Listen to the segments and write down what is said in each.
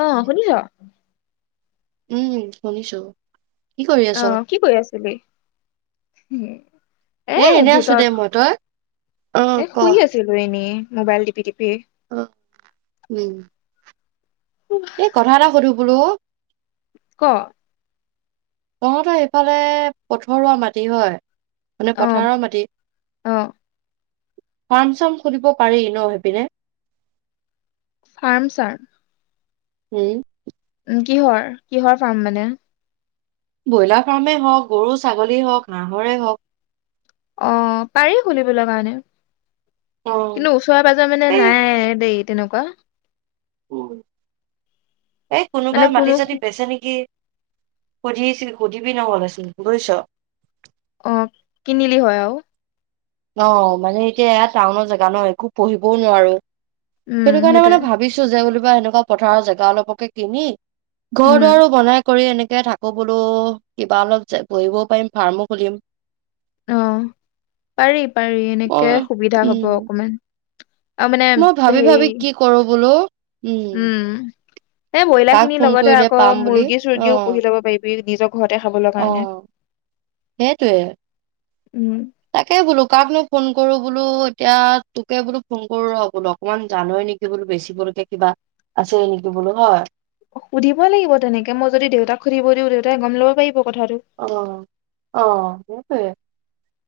অ, শুনিছ। উম, শুনিছো। কি কৰি আছ? অহ, কি কৈ আছিলি? উম, এ এনে আছো দে মই তই অহ, এ ক? শুই আছিলো এনেই মোবাইল টিপি-টিপি। অ, উম, এ কথা এটা সুধো বোলো। ক? তহতৰ সেইফালে পথৰুৱা মাটি হয়। মানে অ পথাৰৰ মাটি অ ফাৰ্ম চাম খুলিব পাৰি ন হেপিনে ফাৰ্ম ছাৰ উম কিহৰ কিহৰ ফাৰ্ম মানে ব্ৰইলাৰ ফাৰ্মেই হওঁক গৰু ছাগলী হওঁক হাঁহৰে হওক অ পাৰি খুলিবলৈ কাৰণে অ', কিন্তু ওচৰে পাজৰে মানে এই নাই দেই তেনেকুৱা উ এই মানে কোনোবাই কোনো মাটি চাটি বেচে নেকি সুধিছিল সুধিবি নহ'লোন বুজিছ অ কিনিলি হয় অ মানে এতিয়া এয়া টাউনৰ জেগা ন একো পঢ়িবও নোৱাৰো উম সেইটো কাৰণে সেইটোৱে মানে ভাবিছো যে বোলো কিবা এনেকুৱা পথাৰৰ জেগা অলপকে কিনি ঘৰ উম দুৱাৰো বনাই কৰি এনেকে থাকো বোলো কিবা অলপ বহিবও পাৰিম ফাৰ্মো খুলিম আহ পাৰি পাৰি এনেকে মই সুবিধা হব উম অকমান আৰু মানে মই হেৰি ভাবি-ভাবি কি কৰো বোলো। উম, এই বইলাৰ কাক খিনিৰ ফোন লগতে কৰিলে আকৌ পাম বুলি মুৰ্গী অ চৰ্গীও পুহি লব পাৰিবি নিজৰ ঘৰতে খাবলৈ কাৰণে। সেইটোৱে। উম, তাকে বোলো কাকনো ফোন কৰো বোলো এতিয়া তোকে বোলো ফোন কৰো ৰ'বোলো অকমান জানোৱেই নেকি বোলো বেচিবলৈকে কিবা আছেই নেকি বোলো হয়। সুধিবই লাগিব তেনেকে মই যদি দেউতাক সুধিব দিও দেউতাই গম ল'ব পাৰিব কথাটো অ অ [unintelligible]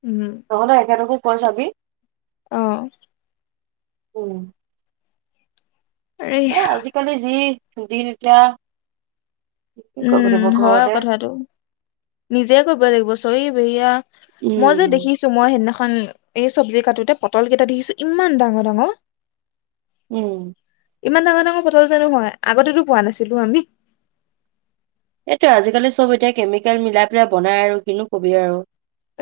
উম নহলে এখেতকো কৈ চাবি অ উম আৰে আজিকালি যি [unintelligible] কি কৰিব উম লাগিব হয় ঘৰতে কথাটো নিজে কৰিব লাগিব চৰি [unintelligible] মই যে উম দেখিছো মই সেইদিনাখন এই চব্জি কাটোতে পটল কেইটা দি দিছো ইমান ডাঙৰ ডাঙৰ উম ইমান ডাঙৰ ডাঙৰ পটল জানো হয়য আগতেতো পোৱা নাছিলো আমি এইটো আজিকালি চব এতিয়া কেমিকেল মিলাই পেলাই বনাই আৰু কিনো কবি আৰু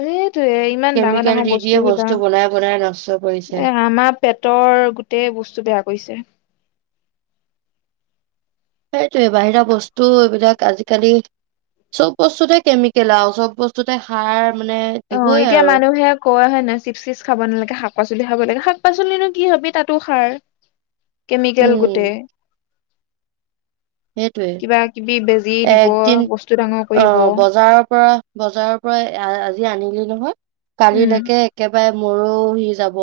এইটোয়ে ইমান ডাঙৰ কেমিকেল ডাঙৰ দি দিয়ে বস্তু দ বনাই বনাই নষ্ট কৰিছে। এ আমাৰ পেটৰ গোটেই বস্তু বেয়া কৰিছে সেইটোয়ে বাহিৰা বস্তু এইবিলাক আজিকালি চব বস্তুতে কেমিকেল আৰু চব বস্তুতে সাৰ মানে অ দিবই এতিয়া আৰু। মানুহে ক হয় নহয় চিপ চিপ খাব নালাগে শাক শাক পাচলি খাব লাগে শাক পাচলি কি তাতো খায় কেমিকেল উম, গোটেই সেইটোয়ে কিবা কিবি বেজি দিব একদিন বস্তু ডাঙৰ কৰিব অ' বজাৰৰ পৰা বজাৰৰ পৰা আজি আনিলি নহয় উম কালিলৈকে একেবাৰে মৰহি যাব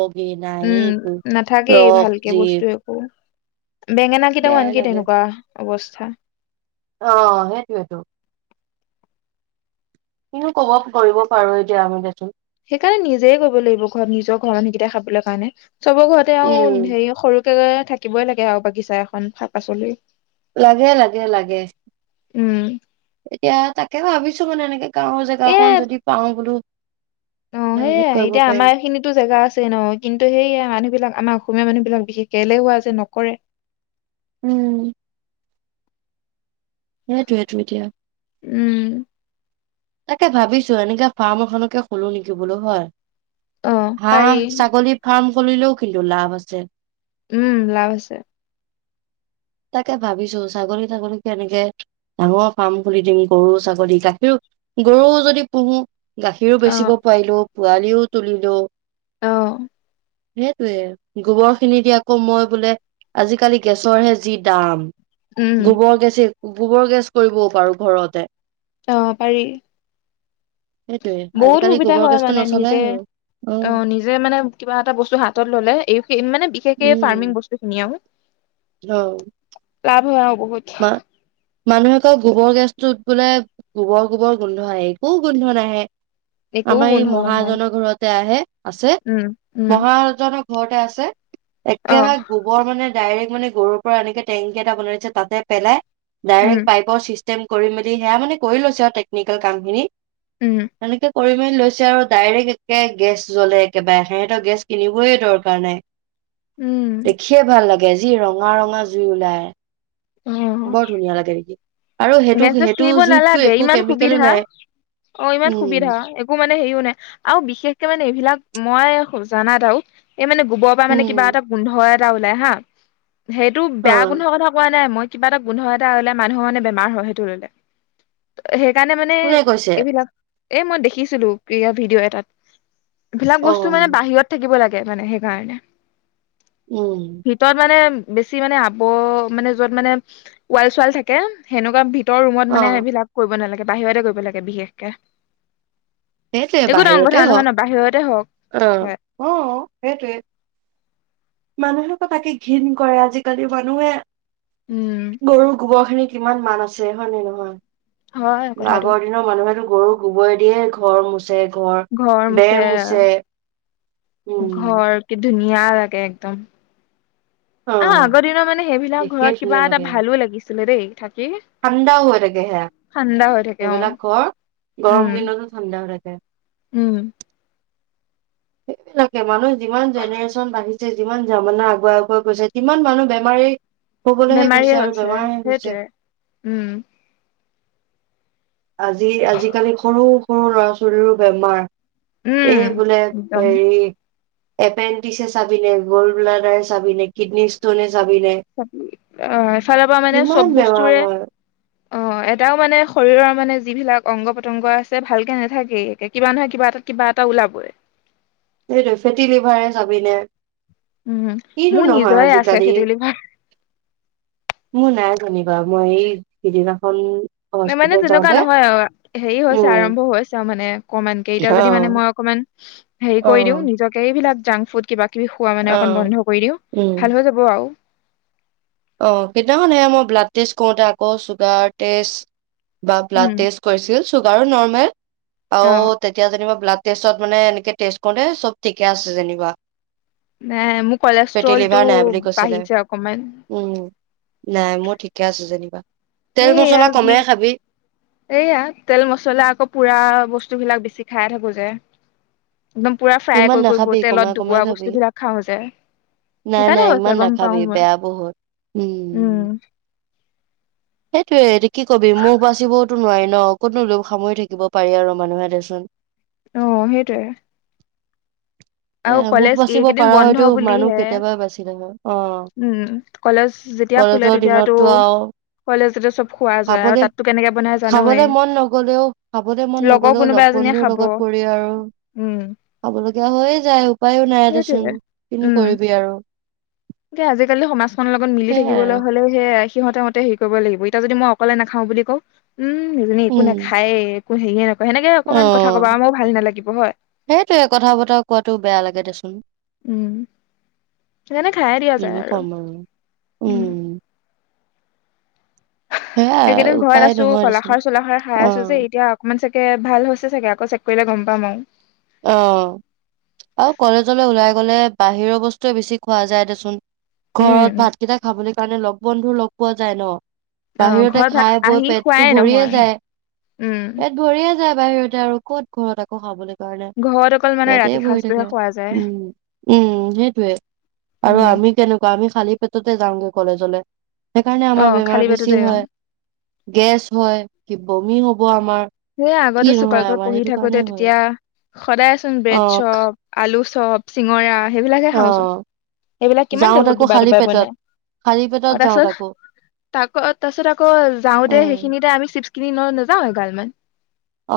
উম নাথাকেই ভালকে যি বস্তু একো বেঙেনা কেইটাও বেয়াই আনকি লাগে। তেনেকুৱা অৱস্থা অ সেইটোৱেটো কিনো কব কৰিব পাৰো এতিয়া আমি দেখোন সেইকাৰণে নিজেই কৰিব লাগিব ঘৰত নিজৰ ঘৰ মান সেইকেইটটা খাবলৈ কাৰণে চব ঘৰতে আৰু উম, হেৰি সৰু থাকিবই লাগে আৰু বাগিছা এখন শাক পাচলি। লাগে লাগে লাগে উম এতিয়া তাকে ভাবিছো মানে এনেকে গাঁওৰ জেগাখন যদি পাওঁ। ন, এনেকে সেইয়াই কৰিব এতিয়া পাৰিম আমাৰ খিনিতো জোগা আছে ন, কিন্তু সেইয়া মানুহ বিলাক আমাৰ। অসমীয়া মানুহবিলাক বিশেষকে এলেহুৱা যে নকৰে। উম। সেইটোৱেটো, এতিয়া। উম। তাকে ভাবিছো, এনেকে ফাৰ্ম এখনকে খলো নেকি বোলো হয়। অ পাৰি হাহ, ছাগলী ফাৰ্ম। চলিলেও কিন্তু লাভ আছে। উম, লাভ আছে। তাকে ভাবিছো ছাগলী-তাগলিকে এনেকে ডাঙৰ ফাৰ্ম খুলি দিম গৰু ছাগলী গাখীৰো গৰু যদি পোহো। গাখীৰো অ বেচিব পাৰিলো। পোৱালিও তুলিলো অ। সেইটয়ে। গোবৰ খিনি দি আকৌ মই বোলে, আজিকালি গেছৰহে যি দাম। উম গোবৰ গেছ। গোবৰ গেছ কৰিবও পাৰোঁ ঘৰতে। অ, পাৰি। সেইটোয়ে বহুত আজিকালি সুবিধা গোবৰ হয় গেছটো মানে নচলাই নিজে, হ'ল। অ নিজে মানে কিবা এটা বস্তু হাতত ললে এইিন মানে। বিশেষকে ফাৰ্মিং বস্তু খিনিয়আও। অঁ। লাভ হয় অ বহুত। মানুহে কয় গোবৰ গেছটো উঠ বোলে গোবৰ-গোবৰ গোন্ধ আহে, একো গোন্ধ নাহে। একো আমাৰ এই গোন্ধ নহয় মহএজনৰ ঘৰতে আহে। আছে, উম উম মহাজনক ঘৰতে আছে। অ একেবাৰে গোবৰ মানে। ডাইৰেক্ মানে গৰুৰ পৰা এনেকে টেংকি এটা বনাইছে তাতে পেলাই। উম ডাইৰেক্ট পাইপৰ চিষ্টেম। কৰি মেলি সেয়া মানে কৰি লৈছো আৰু টেকনিকেল কাম খিনি। উম। পৰিমাণ লৈছে আৰু ডাইৰেক্ট একে গেছ জ্বলে একেবাৰে সিহতৰ গেছ কিনিবই দৰকাৰ নাই উম দেখিয়ে ভাল লাগে গেজী ৰঙা ৰঙা জুই ওলাই অ বহুত ধুনীয়া লাগে নেকি গেছ ছেজ কিনিব নালাগে ইমান কেমিকেলো সুবিধা নাই অ ইমান সুবিধা উম একো মানে হেৰিও নাই আৰু বিশেষকে মানে এইবিলাক ময়ো জানাত আও এই মানে গোবৰ পৰা কিবা উম এটা গোন্ধ এট ওলাই হা [unintelligible] সেইটো অ বেয়া গোন্ধ কথা কোৱা নাই মই কিবা এটা গোন্ধ এটা ওলাই মানুহ মানে বে মাৰ হয় সেইটো ললেই সেই সেই কাৰণে মানে কোনে কৈছে এইবিলাক এ মই দেখিছিলো কিৰিঅ ভিডিঅ' এটাত এইবিলাক অ বস্তু মানে বাহিৰত থাকিব লাগ গে মানে সেইকাৰণে উম ভিতৰত মানে বেছি মানে আবো মানে যত মানে ওৱাল চোৱাল থাকে সেনেকুৱা ভিত তৰ ৰুমত অ মানে সেইবিলাক কৰিব নালাগ বাহিৰতে কৰিব লাগে বিশেষকে সেইটোৱে একো ডাঙৰ কথা বাহিৰতে নহয় ন বাহিৰতে হওক হয় আহ অ সেইটোৱে মানুহক তাকে ঘিণ কৰে আজিকালি মানুহে উম গৰুৰ গোবৰ খিনিক কিমান মান আছে হয়নে হয় নহয়। কথাটো আগৰ দিনৰ মানুহে গৰু গোবৰ দিয়ে ঘৰ মুচা ঘৰ বেৰ মুচে উম, দুনিয়া লাগে একদম, অ আগৰ দিনৰ মানে সেইবিলাক দেখিয়ে ঘৰত কিবা ধুনীয়া এটা লাগে ভালো লাগিছিলে দেই। থাকি ঠাণ্ডাও হৈ থাকে সেয়া ঠাণ্ডা হৈ থাকে অ সেইবিলাক ঘৰ উম গৰম দিনত ঠাণ্ডা হৈ থাকে। উম এই নাক মানুহ, যিমান জেনেৰেশ্যন বাঢ়ি যিমান জামা আগুৱাই আগুৱাই গৈছে কিমান মানুহ বেমাৰী হবলৈহে গৈছে বেমাৰীয়ে আৰু হৈছে বেমাৰহে হৈছে সেইটোৱে উম, আজি আজিকালি সৰু, সৰু ল'ৰা ছোৱালীৰো বেমাৰ। উম এই বোলে একদম হেৰি। এপেণ্ডিক চাবি নে গ'ল্ড ব্লাডাৰ চাবি নে কিডনী ষ্টনে চাবিনে অ এফালৰ পৰা মানে কিমান চব বেমাৰ বস্তুৰে অ, হয় এটাও মানে শৰীৰৰ মানে যিবিলাক অংগ পতংগ আছে ভালকে নাথাকেই কে কিবা নহয় কিবা এটাত কিবা এটা ওলাবই। সেইটো ফেটি লিভাৰে চাবিনে উম, কিনো মোৰ নহয় নিজৰে আছে আজিকালি ফেটি লিভাৰ। শুনিবা মই এই সিদিনাখন নে মানে হস্পিতেল তেনেকুৱা যাওঁতে নহয় আৰু হেৰি হৈছে উম আৰম্ভ হৈছে আৰু মানে অকমানকে এতিয়া যদি মানে অ', মই অকমান হেৰি কৰি দিও অ', নিজকে এইবিলাক জাং ফুড কিবা কিবি খোৱা মানে অকণ অ', বন্ধ কৰি দিওঁ উম ভাল হৈ যাব আৰু। অ, কেইদিনাখন এইয়া মই ব্লাড টেষ্ট কৰোতে আকৌ চুগাৰ টেষ্ট বা ব্লাড উম টেষ্ট কৰিছিল চুগাৰো নৰ্মেল। অ তেতিয়া যেনিবা ব্লাড ষ্টেতত মানে এনেকে টেষ্ট কৰোতে চব ঠিকে আছে যেনিবা। নাই মোৰ ফেটি কলেষ্ট্ৰলটো লিভাৰ নাই বুলি কৈছিলে। বাঢ়িছে অকমান। উম নাই মোৰ ঠিকে আছে যেনিবা। তেল সেইয়া মছলা বি কমে খাবি এইয়া তেল মছলা আকৌ পুৰা বস্তু বস্তুবিলাক বেছি খাই থাকো যে। একদম পুৰা ফ্ৰাই ইমান কৰি কৰি নাখাবি তেলত কমাই কমাই ডুবোৱা খাবি। বস্তুবিলাক খাওঁ যে, নাই সেইকাৰণে নাই ইমান হৈছে গম নাখাবি পাওঁ মই বেয়া বহুত। উম। সেইটোৱে কি কবি মুখ বাচিবওতো নোৱাৰি ন। কতনো লোভ সামৰি থাকিব পাৰি আৰু মানুহে দেচোন। অ সেইটোৱে। এ আৰু মুখ কলেজ বাচিব এইকেইদিন পাৰা হয়তো বন্ধ মানুহ বুলিহে কেতিয়াবাই বাচিলে হয় অ উম কলেজ যেতিয়া খোলে কলেজৰ তেতিয়াটো, দিনততো আৰু কলেজতে খাবলে খাবলে মন নগলেও খাবলে মন লগৰ নগলেও কোনোবা লগ এজনীয়ে বন্ধুৰ খাব লগত পৰি আৰু উম খাবলগীয়া হৈ সেইটোৱে, উম কৰিবি আৰু এয়া আজিকালি সমাজখনৰ লগত মিলি সেইয়াই থাকিবলৈ আৰু হ'লেও হে, সিহতৰমতে হেৰি কৰিব লাগিব, এতিয়া যদি মই অকলে নাখাও বুলি কও। উম, এনেই একো উম নাখায়ে। [unintelligible] সেনেকে অ অকমান কথা কবা, আৰু মোৰ ভাল নালাগিব হয়। কোৱাতো বেয়া লাগে দেচোন। উম সেইকাৰণে খাইয়ে দিয়া কিনো যায় আৰু ক'ম উম। সেয়াই সেইকেইদিন ঘৰত উপায় আছো নহয় দেচোন কলাখাৰ চলাখাৰ খাই অ আছো যে, এতিয়া অকমান চাগে ভাল হৈছে চাগে। আকৌ চেক কৰিলে গম পাম আৰু, অ, আৰু কলেজলৈ ওলাই গলে বাহিৰৰ বস্তুৱে বেছি খোৱা যায় দেচোন উম ঘৰত ভাতকেইটা খাবলৈ কাৰণে লগ বন্ধু লগ পোৱা যায় ন অ বাহিৰতে ঘৰত ভাত খাই বৈ আহি খোৱাই পেটতটো নহয় ভৰিয়ে যায়। উম পেট ভৰিয়ে যায় য বাহিৰতে আৰু ক'ত ঘৰত আকৌ খাবলৈাগ কাৰণে। ঘৰত অকল মানে পেট ৰাতি ভৰি সাঁজটোহে থাকে। খোৱা যায় উম, উম সেইটোৱে আৰু উম আমি কেনেকুৱা আমি খালি পেটতে যাওঁগৈ কলেজলৈ সেইকাৰণে অ আমাৰ বেমাৰ খালী বেছি পেটতে অ হয়। গেছ হয় বমি হ'ব আমাৰ সেই কি আগতে নহয় চুকাইাক আমাৰ পঢ়ি সেইটো থাকো তে কাৰণে হয় তেতিয়া, খদায় এ চোন অ বেৰেড খা- চপ আলু আলু চব চিঙৰা সেইবিলাকে খাওচোন অ সেইবিলাক কিমান যাওঁ তেলত তাকো ডবাই খালী ডুবাই পেটত বনাই খালী পেটত অ' তা যাওঁ ছতক তাকো তাৰপিছত আকৌ যাওঁ তে উম সেইখিনিতে আমি কিনি ন নাযাওঁ হয় গাল মমান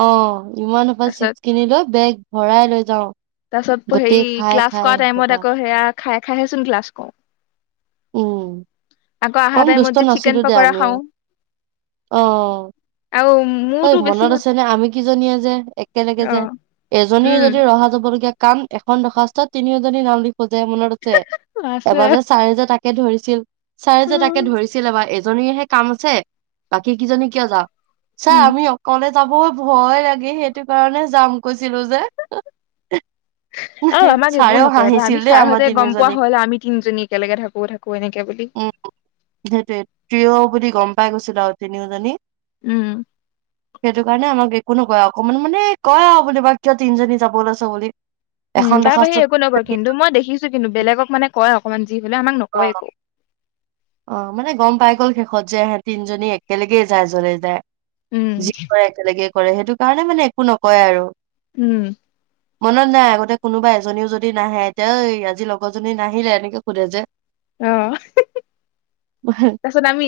অ' ইমান সপা চিপচ খিনি লৈ বেগ ভৰাই লৈ যাও তাৰপিছত গোটেই খাই খাই অসূপা ও খাইে খাইহেচোন ক্লাছ কৰোঁ উম কম টাইমত দুষ্ট যে চিকেন নাছিলো দে পকৰা আমিও খাওঁ অ আৰু ঐ মোৰতো বেছি মনত আছে আমি কিজনীয়ে যে একেলগে অ যে এজনী উম যদি ৰহা যাব ল কাম এখন দৰ্খাস্তত তিনিওজনী নাম লিখো খোজে মনত আছে আছে এবাৰ যে চাৰি যে তাকে কে ধৰিছিল ছাৰে যে উম তাকে ধৰিছিল বা এই জনীৰহে কাম আছে বাকী কিজনী কিয় যাওঁ ছা উম আমি অকলে যাব ভয় লাগে সেইটো কাৰণে যাম কৈছিলো যে, আৰু আমাক একো ছাৰেও নকয় এ হাঁহিছিল আমি দেই আমাৰ ছাৰহঁতে গম পোৱা তিনিওজনীক হ'ল আমি তিনিজনী একেলগে থাকো থাকো এনেকে বুলি উম। সেইটোে ট্ৰীয় বুলি গম পাই গৈছিলোঁ আৰু তিনিও জনি উম সেইটো কাৰণে আমাক একো নকয় কয় অকমান মানে কয় আৰু বা কিয় তিনিজনী যাব ওলাইছ বুলি। উম। এখন তাৰ বাহিৰে দৰ্খাস্তত একো নকয় কিন্তু মই দেখিছো কিন্তু বেলেগক মানে কয় অকমান যি হলে আমাক নকয় একো অ মানে গম পাই গল শেষত যে এহেত তিনজনী এক্কেলগেই যায় যলে যায় উম যি কৰে একেলগে কৰে সেইটো কাৰণে মানে একো নকয় আৰু উম মনত নাই আগতে কোনোবা এজনীও যদি নাহে এতিয়া আজি লগৰজনী নাহিলে এনেকে সোধে যে আহ তাৰ পিছত আমি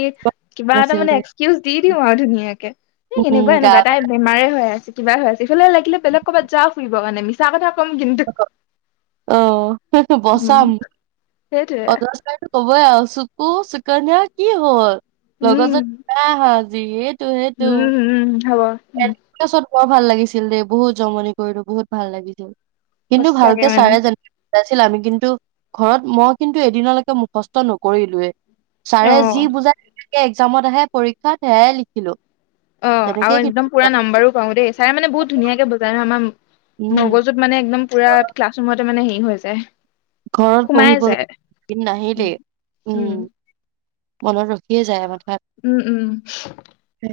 কিবা এটা নাছিল দে মানে এক্সকিউজ দি দিও আৰু ধুনীয়াকে স উম এনেকুৱা গা এনেকুৱা তাই বেমাৰে হৈ আছে ব [unintelligible] এইফালে লাগিলে বেলেগ কৰবাত যাওক ফুৰি [unintelligible] বৰ মানে মিছা কথা কম কিন্তু [unintelligible] আহ সেইতো উম বচাম সেইটোৱে প [unintelligible] ক [unintelligible] ব চুকু চুকন্যা কি হ'ল লগজন নাই আহাত য উম-উম উম হব উম [unintelligible] বুত [unintelligible] বৰ ভাল লাগিছিল দেই বহুত জমনি কৰিলো বহুত ভাল লাগিছিল কিন্তু সঁচাকে ভালকে মানে চাৰে জানো ছিল আমি কিন্তু ঘৰত মই কিন্তু এদিনলৈকে মুখস্থ নকৰিলোৱে ছাৰে অ যি বুজাই এক্জামত আহে পৰীক্ষাত সেয়াই লিখিলো অ আৰু তেনেকেই একদম কিন্তু পুৰা নাম্বাৰো পাও দেই ছাৰে মান বহু ধুনিয়াকে বুজাই ন ম উম মগজুত মানে একদম পুৰা ক্লাছৰুমতে। মানে হেৰি, হৈ যায়। ঘৰত সোমাই যায় পঢ়িবলৈ, [unintelligible] নাহিলে, উম উম। মনত ৰখিয়ে যায়, মানে উম, উম,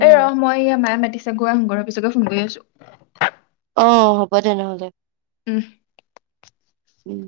এই ৰহ, মই, ই, মায়ে মাতিছে। গৈ আহোঙগৈ ৰ, পিছকে ফোন কৰি আছো। অ, হ'ব, তেনেহ'লে। উম। উম।